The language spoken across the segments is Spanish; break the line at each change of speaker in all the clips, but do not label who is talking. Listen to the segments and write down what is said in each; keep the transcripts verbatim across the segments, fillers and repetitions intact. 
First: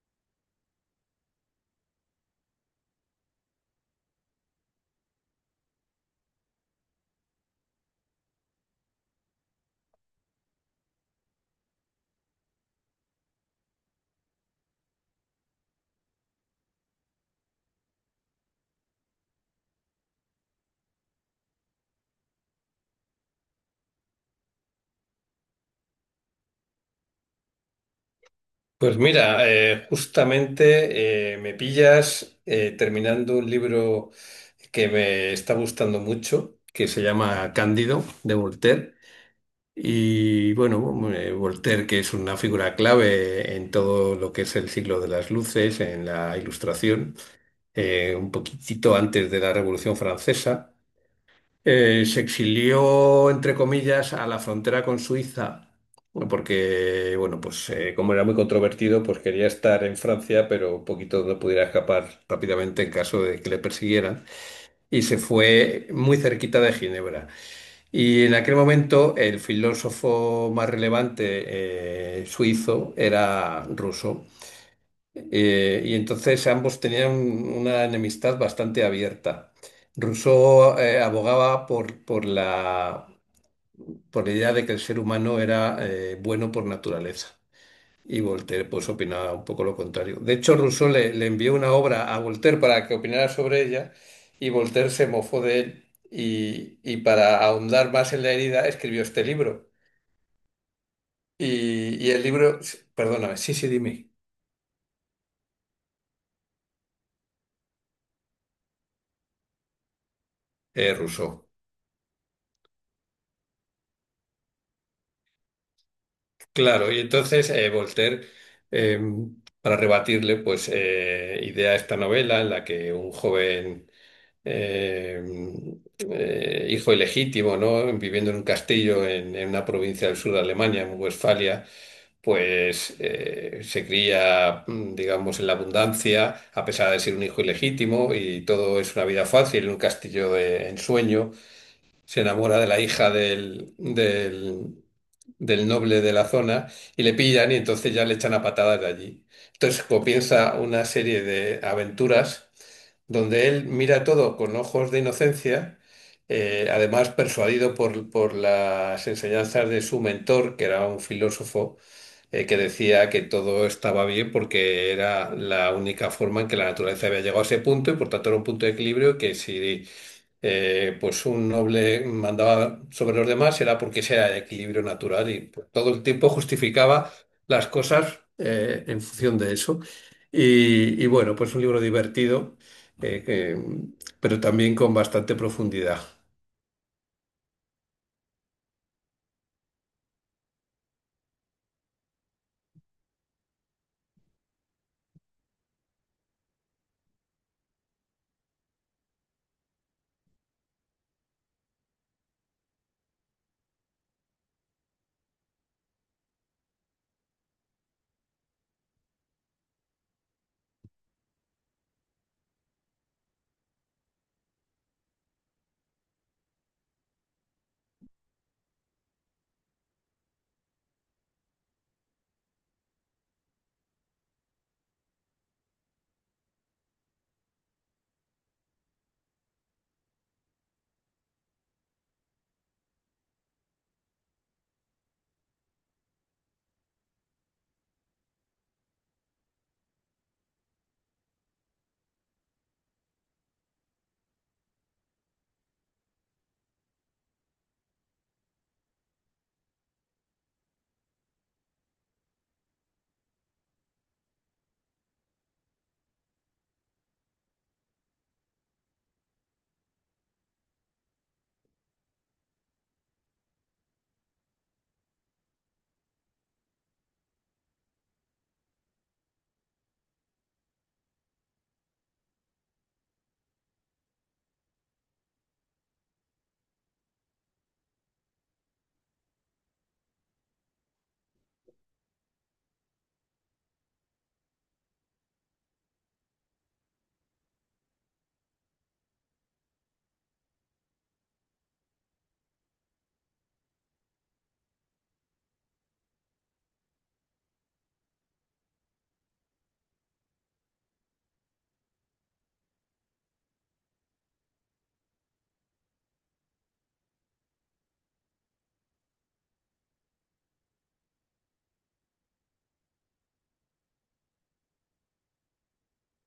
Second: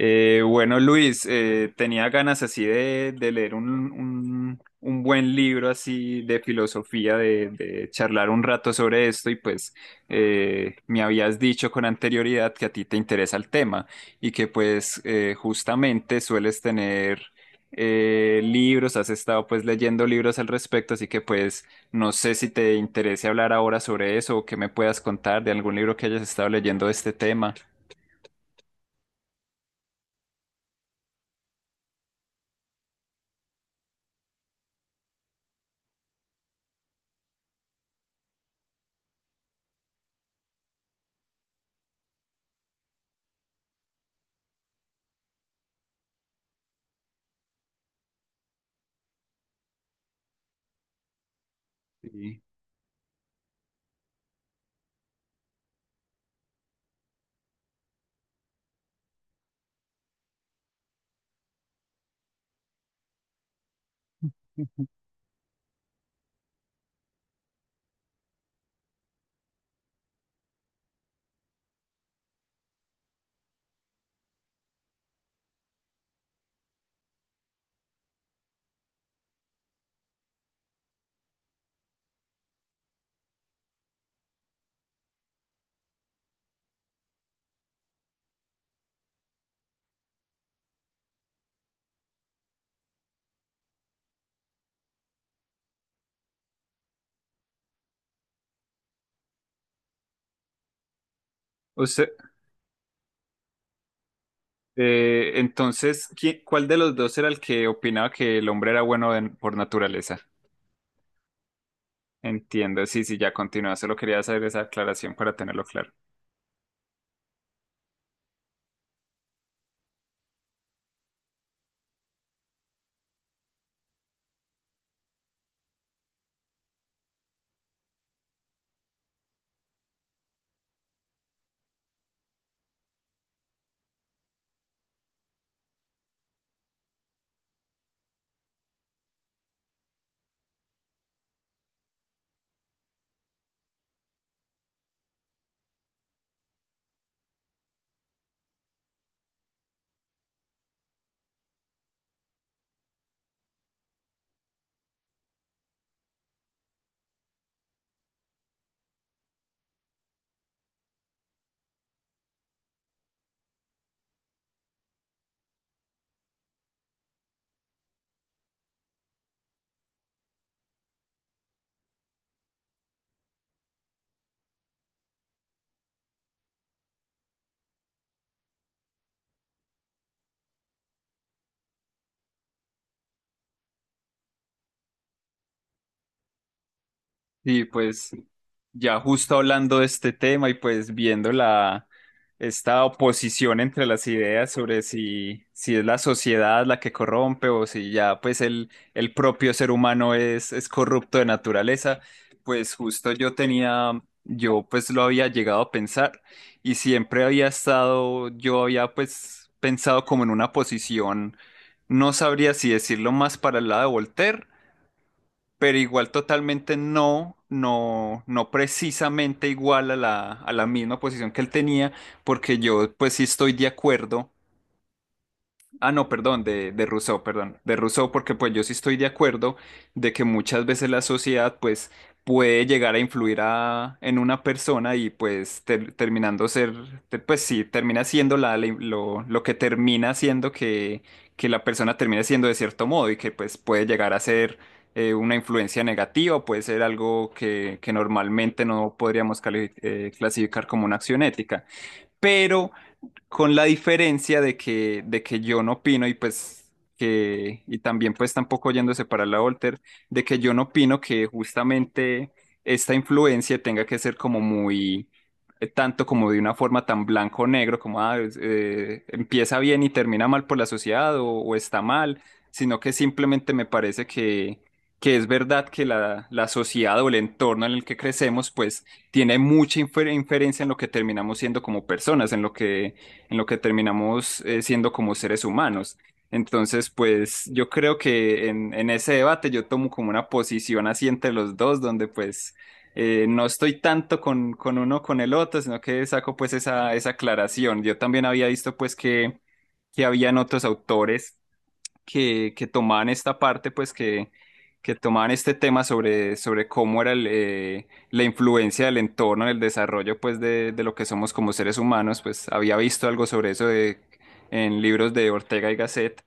Eh, bueno, Luis, eh, tenía ganas así de, de leer un, un- un buen libro así de filosofía, de, de charlar un rato sobre esto y pues eh, me habías dicho con anterioridad que a ti te interesa el tema y que pues eh, justamente sueles tener eh, libros, has estado pues leyendo libros al respecto, así que pues no sé si te interese hablar ahora sobre eso o que me puedas contar de algún libro que hayas estado leyendo de este tema.
Pues mira, eh, justamente eh, me pillas eh, terminando un libro que me está gustando mucho, que se llama Cándido, de Voltaire. Y bueno, eh, Voltaire, que es una figura clave en todo lo que es el siglo de las luces, en la ilustración, eh, un poquitito antes de la Revolución Francesa. Eh, se
Sí.
exilió, entre comillas, a la frontera con Suiza, porque, bueno, pues eh, como era muy controvertido, pues quería estar en Francia, pero un poquito donde pudiera escapar rápidamente en caso de que le persiguieran. Y se fue muy cerquita de Ginebra. Y en aquel momento el filósofo más relevante eh, suizo era ruso. Eh, y entonces ambos tenían una enemistad bastante abierta. Rousseau eh, abogaba por, por la, por la idea de que el ser humano era eh, bueno por naturaleza. Y Voltaire pues opinaba un poco lo contrario. De hecho, Rousseau le, le envió una obra a Voltaire para que opinara sobre ella y Voltaire se mofó de él y, y para ahondar más en la herida escribió este libro. Y,
Usted.
y el libro, perdóname, sí, sí, dime,
Eh, entonces, ¿qui- ¿cuál de los dos era el que opinaba que el hombre era bueno de- por naturaleza?
eh, Rousseau.
Entiendo, sí, sí, ya continúa. Solo quería hacer esa aclaración para tenerlo claro.
Claro, y entonces eh, Voltaire, eh, para rebatirle, pues eh, idea esta novela en la que un joven eh, eh, hijo ilegítimo, ¿no? Viviendo en un castillo en, en una provincia del sur de Alemania, en Westfalia, pues eh, se cría, mm, digamos, en la abundancia, a pesar de ser un hijo ilegítimo, y todo es una vida fácil, en un castillo de ensueño se enamora de la hija del, del, del noble de la zona y le pillan y entonces ya le echan a patadas de allí. Entonces comienza una serie de aventuras donde él mira todo con ojos de inocencia, eh, además persuadido por, por las enseñanzas de su mentor, que era un filósofo. Eh, que decía que todo estaba bien porque era la única forma en que la naturaleza había llegado a ese punto y por tanto era un punto de equilibrio que si eh, pues un noble mandaba sobre los demás era porque ese era el equilibrio natural y pues, todo el tiempo justificaba las cosas eh, en función de eso. Y, y bueno, pues un libro divertido, eh, que- pero también con bastante profundidad.
Y pues ya justo hablando de este tema y pues viendo la esta oposición entre las ideas sobre si, si es la sociedad la que corrompe o si ya pues el, el propio ser humano es, es corrupto de naturaleza, pues justo yo tenía, yo pues lo había llegado a pensar y siempre había estado, yo había pues pensado como en una posición, no sabría si decirlo más para el lado de Voltaire, pero igual totalmente no, no, no precisamente igual a la, a la misma posición que él tenía, porque yo pues sí estoy de acuerdo. Ah, no, perdón, de, de Rousseau, perdón, de Rousseau, porque pues yo sí estoy de acuerdo de que muchas veces la sociedad pues puede llegar a influir a, en una persona y pues ter- terminando ser, te- pues sí, termina siendo la, la- lo, lo que termina siendo que, que la persona termina siendo de cierto modo y que pues puede llegar a ser eh, una influencia negativa, puede ser algo que, que normalmente no podríamos cali- eh, clasificar como una acción ética. Pero con la diferencia de que, de que yo no opino y pues que, y también pues tampoco yéndose para la Volter, de que yo no opino que justamente esta influencia tenga que ser como muy, eh, tanto como de una forma tan blanco o negro, como ah, es- eh, empieza bien y termina mal por la sociedad o, o está mal, sino que simplemente me parece que... que es verdad que la, la sociedad o el entorno en el que crecemos, pues tiene mucha infer- inferencia en lo que terminamos siendo como personas, en lo que, en lo que terminamos eh, siendo como seres humanos. Entonces, pues yo creo que en, en ese debate yo tomo como una posición así entre los dos, donde pues eh, no estoy tanto con, con uno o con el otro, sino que saco pues esa, esa aclaración. Yo también había visto pues que, que habían otros autores que, que tomaban esta parte, pues que, que tomaban este tema sobre, sobre cómo era el, eh, la influencia del entorno en el desarrollo, pues de, de lo que somos como seres humanos, pues había visto algo sobre eso de, en libros de Ortega y Gasset,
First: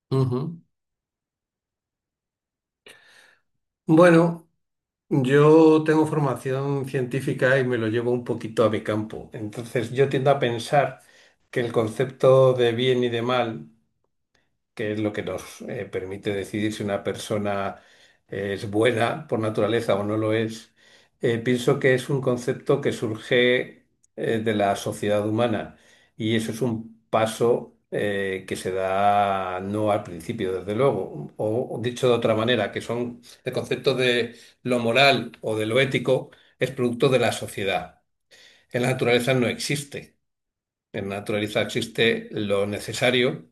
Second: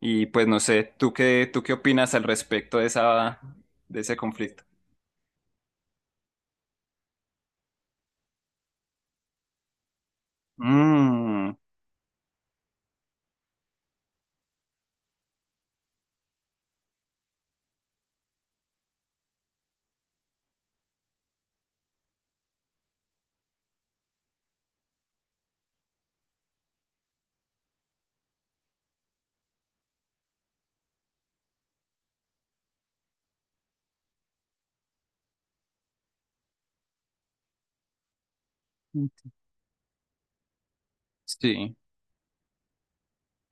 y pues no
Ujú.
sé, ¿tú qué, ¿tú qué opinas al respecto de esa, de ese
Bueno,
conflicto?
yo tengo formación científica y me lo llevo un poquito a mi campo. Entonces yo tiendo a pensar
Mm,
que el concepto de bien y de mal, que es lo que nos eh, permite decidir si una persona es buena por naturaleza o no lo es, eh, pienso que es un concepto que surge eh, de la sociedad humana y eso es un paso eh, que se da no al principio, desde luego, o o dicho de otra manera, que son el concepto de lo moral o de lo ético es producto de la sociedad. En la naturaleza no existe. En la naturaleza
sí.
existe lo necesario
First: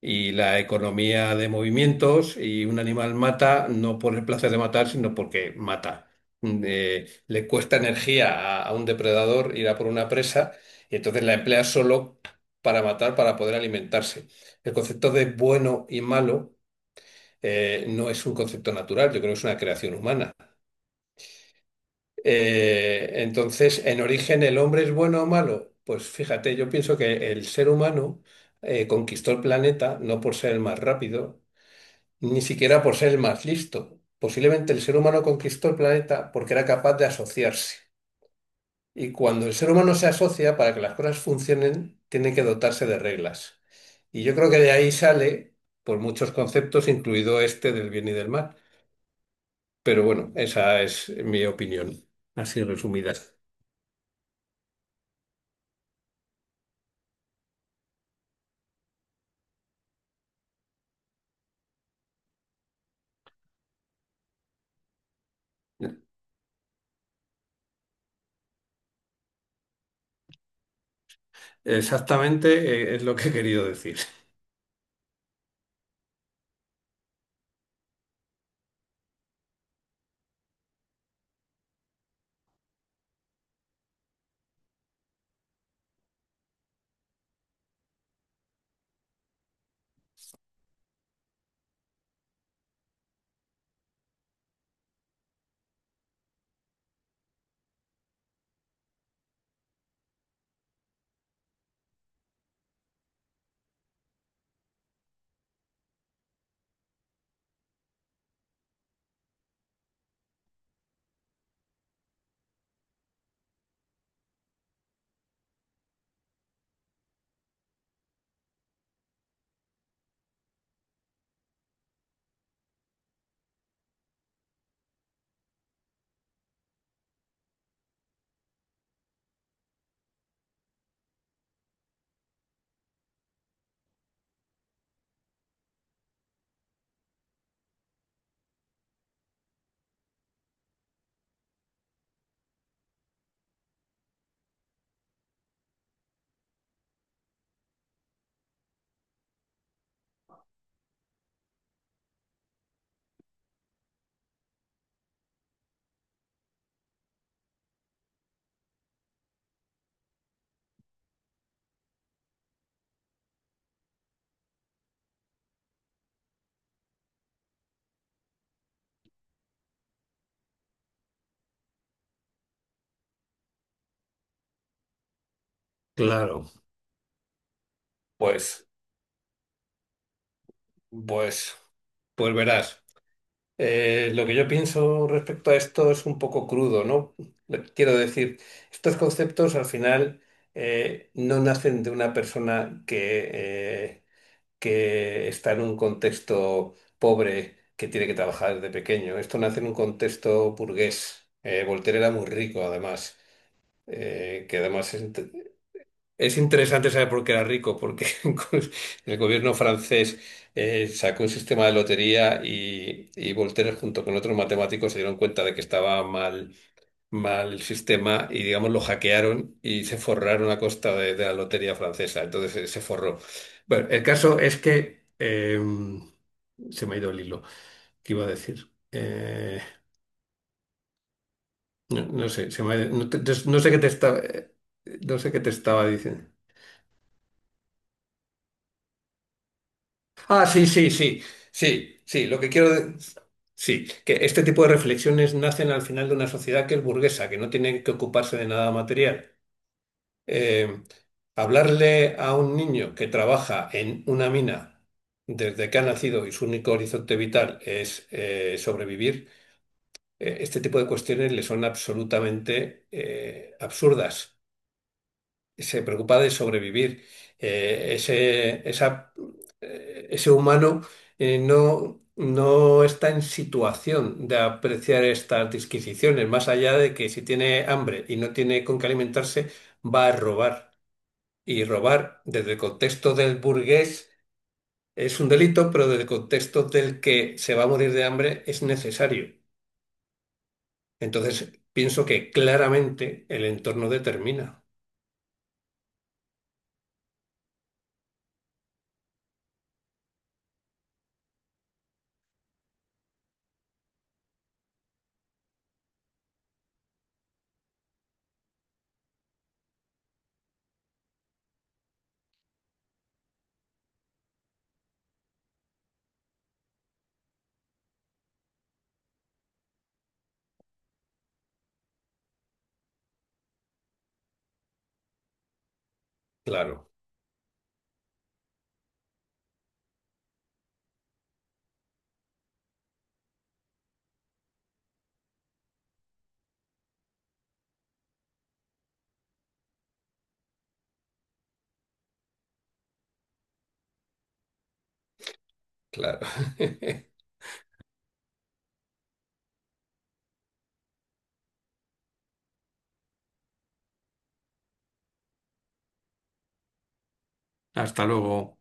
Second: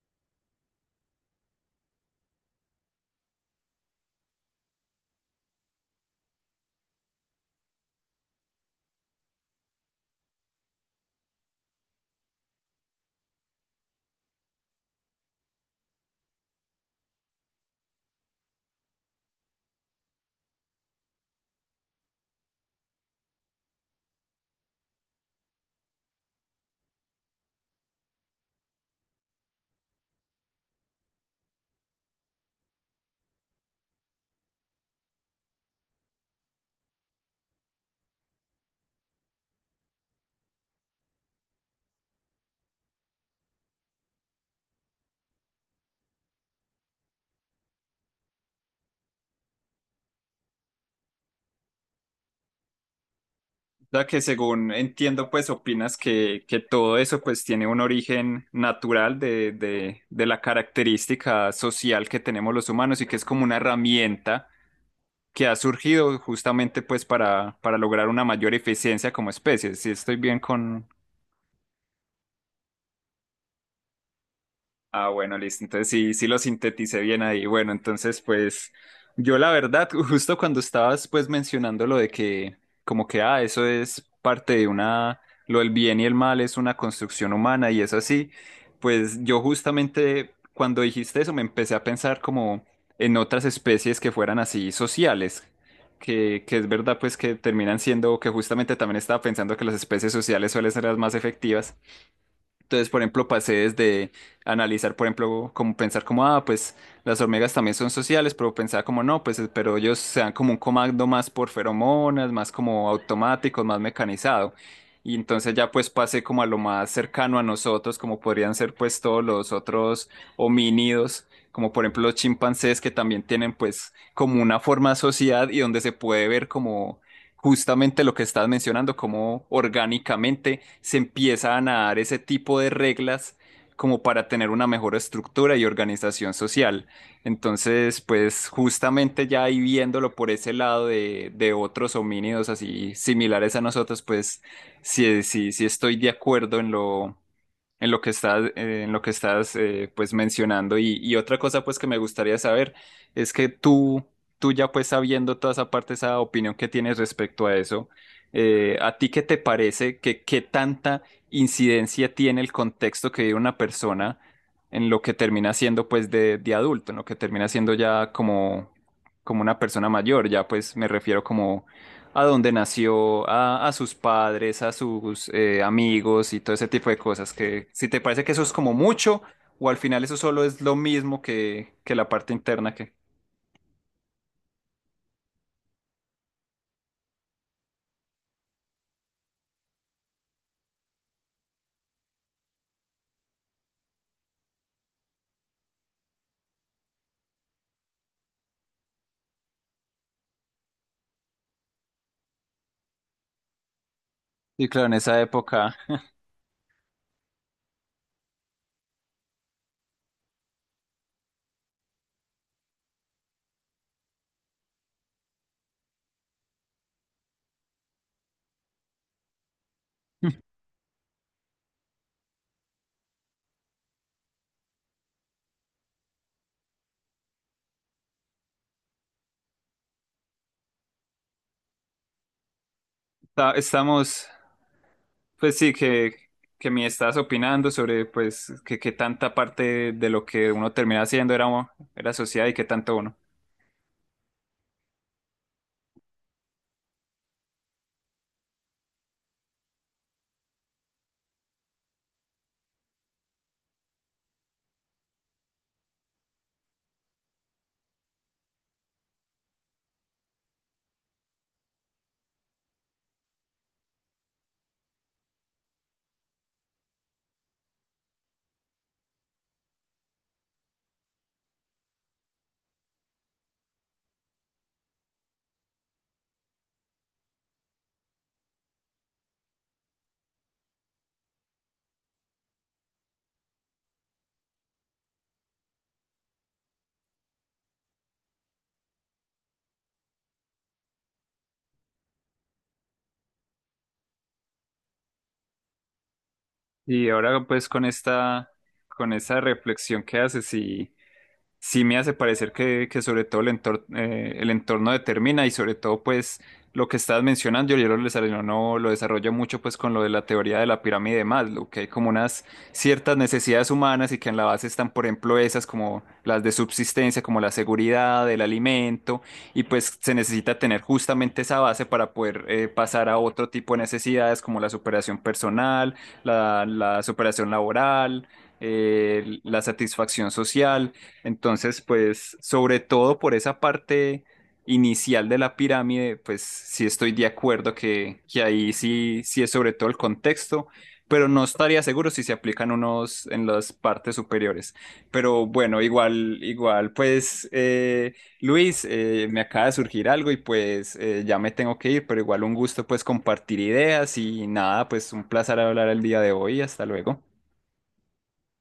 y la economía de movimientos y un animal mata no por el placer de matar, sino porque mata. Mm, eh, le cuesta energía a, a un depredador ir a por una presa y entonces la emplea solo para matar, para poder alimentarse. El concepto de bueno y malo eh, no es un concepto natural, yo creo que es una creación humana. Eh, entonces, en origen, ¿el hombre es bueno o malo? Pues fíjate, yo pienso que el ser humano eh, conquistó el planeta no por ser el más rápido, ni siquiera por ser el más listo. Posiblemente el ser humano conquistó el planeta porque era capaz de asociarse. Y cuando el ser humano se asocia, para que las cosas funcionen, tiene que dotarse de reglas. Y yo creo que de ahí sale, por muchos conceptos, incluido este del bien y del mal. Pero bueno, esa es mi opinión, así resumida.
Ya que según entiendo, pues opinas que, que todo eso pues tiene un origen natural de, de, de la característica social que tenemos los humanos y que es como una herramienta que ha surgido justamente pues para, para lograr una mayor eficiencia como especie. Si estoy bien con,
Exactamente, eh, es lo que he querido decir.
ah, bueno, listo. Entonces sí, sí lo sinteticé bien ahí. Bueno, entonces pues yo la verdad, justo cuando estabas pues mencionando lo de que como que, ah, eso es parte de una, lo del bien y el mal es una construcción humana y es así, pues yo justamente cuando dijiste eso me empecé a pensar como en otras especies que fueran así sociales, que, que es verdad pues que terminan siendo, que justamente también estaba pensando que las especies sociales suelen ser las más efectivas. Entonces, por ejemplo, pasé desde analizar, por ejemplo, como pensar como, ah, pues las hormigas también son sociales, pero pensaba como, no, pues, eh, pero ellos se dan como un comando más por feromonas, más como automático, más mecanizado. Y entonces ya pues pasé como a lo más cercano a nosotros, como podrían ser pues todos los otros homínidos, como por ejemplo los chimpancés, que también tienen pues como una forma de sociedad y donde se puede ver como justamente lo que estás mencionando, cómo orgánicamente se empiezan a dar ese tipo de reglas como para tener una mejor estructura y organización social. Entonces, pues justamente ya ahí viéndolo por ese lado de, de otros homínidos así similares a nosotros, pues sí, sí, sí estoy de acuerdo en lo, en lo que estás, eh, en lo que estás eh, pues mencionando. Y, y otra cosa pues que me gustaría saber es que tú, tú ya pues sabiendo toda esa parte, esa opinión que tienes respecto a eso, eh, ¿a ti qué te parece que qué tanta incidencia tiene el contexto que vive una persona en lo que termina siendo pues de, de adulto, en lo que termina siendo ya como, como una persona mayor? Ya pues me refiero como a dónde nació, a, a sus padres, a sus eh, amigos y
Claro,
todo ese tipo de cosas. Que si te parece que eso es
pues,
como mucho, o al final eso solo es lo mismo
pues,
que, que la parte
pues
interna
verás.
que.
Eh, lo que yo pienso respecto a esto es un poco crudo, ¿no? Le- Quiero decir, estos conceptos al final eh, no nacen de una persona que, eh, que está en un contexto pobre que tiene que trabajar desde pequeño. Esto nace en un contexto burgués. Eh, Voltaire era muy rico, además, eh, que
Y claro, en
además es-
esa época
es interesante saber por qué era rico, porque el gobierno francés eh, sacó un sistema de lotería y, y Voltaire junto con otros matemáticos se dieron cuenta de que estaba mal, mal el sistema y digamos lo hackearon y se forraron a costa de, de la lotería francesa. Entonces eh, se forró. Bueno, el caso es que eh, se me ha ido el hilo. ¿Qué iba a decir? Eh, no, no sé, se me ha ido- no, te-
ta-
no sé qué te estaba,
estamos,
eh, no sé qué te
pues sí,
estaba
que,
diciendo.
que me estás opinando sobre pues que, que tanta parte de lo
Ah,
que
sí,
uno
sí,
termina
sí,
haciendo era,
sí,
era
sí, lo
sociedad
que
y que
quiero...
tanto
de-
uno.
Sí, que este tipo de reflexiones nacen al final de una sociedad que es burguesa, que no tiene que ocuparse de nada material. Eh, hablarle a un niño que trabaja en una mina desde que ha nacido y su único horizonte vital es eh, sobrevivir, eh, este tipo de cuestiones le son absolutamente eh, absurdas, se preocupa de sobrevivir. Eh, ese, esa- eh, ese humano eh, no, no está en situación de apreciar estas disquisiciones, más allá de que si tiene hambre y no tiene con qué alimentarse, va a robar. Y robar desde el contexto del burgués es un delito, pero desde el contexto del que se va a morir de hambre es necesario. Entonces, pienso que claramente el entorno determina.
Y ahora pues con esta, con esa reflexión que haces y sí me hace parecer que, que sobre todo el entorno, el entorno determina y sobre todo pues lo que estás mencionando, yo lo desarrollo, no no, lo desarrollo mucho pues con lo de la teoría de la pirámide de Maslow, que hay como unas ciertas necesidades humanas y que en la base están por ejemplo esas como las de subsistencia, como la seguridad, el alimento y pues se necesita tener justamente esa base para poder eh, pasar a otro tipo de necesidades como la superación personal, la,
Claro,
la superación laboral, eh, la satisfacción social. Entonces, pues, sobre todo por esa parte inicial de la pirámide, pues sí estoy de acuerdo que, que ahí sí, sí es sobre todo el contexto, pero no estaría seguro si se aplican unos en las partes superiores. Pero bueno,
claro.
igual, igual, pues, eh, Luis, eh, me acaba de surgir algo y pues eh, ya me tengo que ir, pero igual un gusto pues compartir ideas y nada, pues un placer hablar el día de hoy. Hasta luego.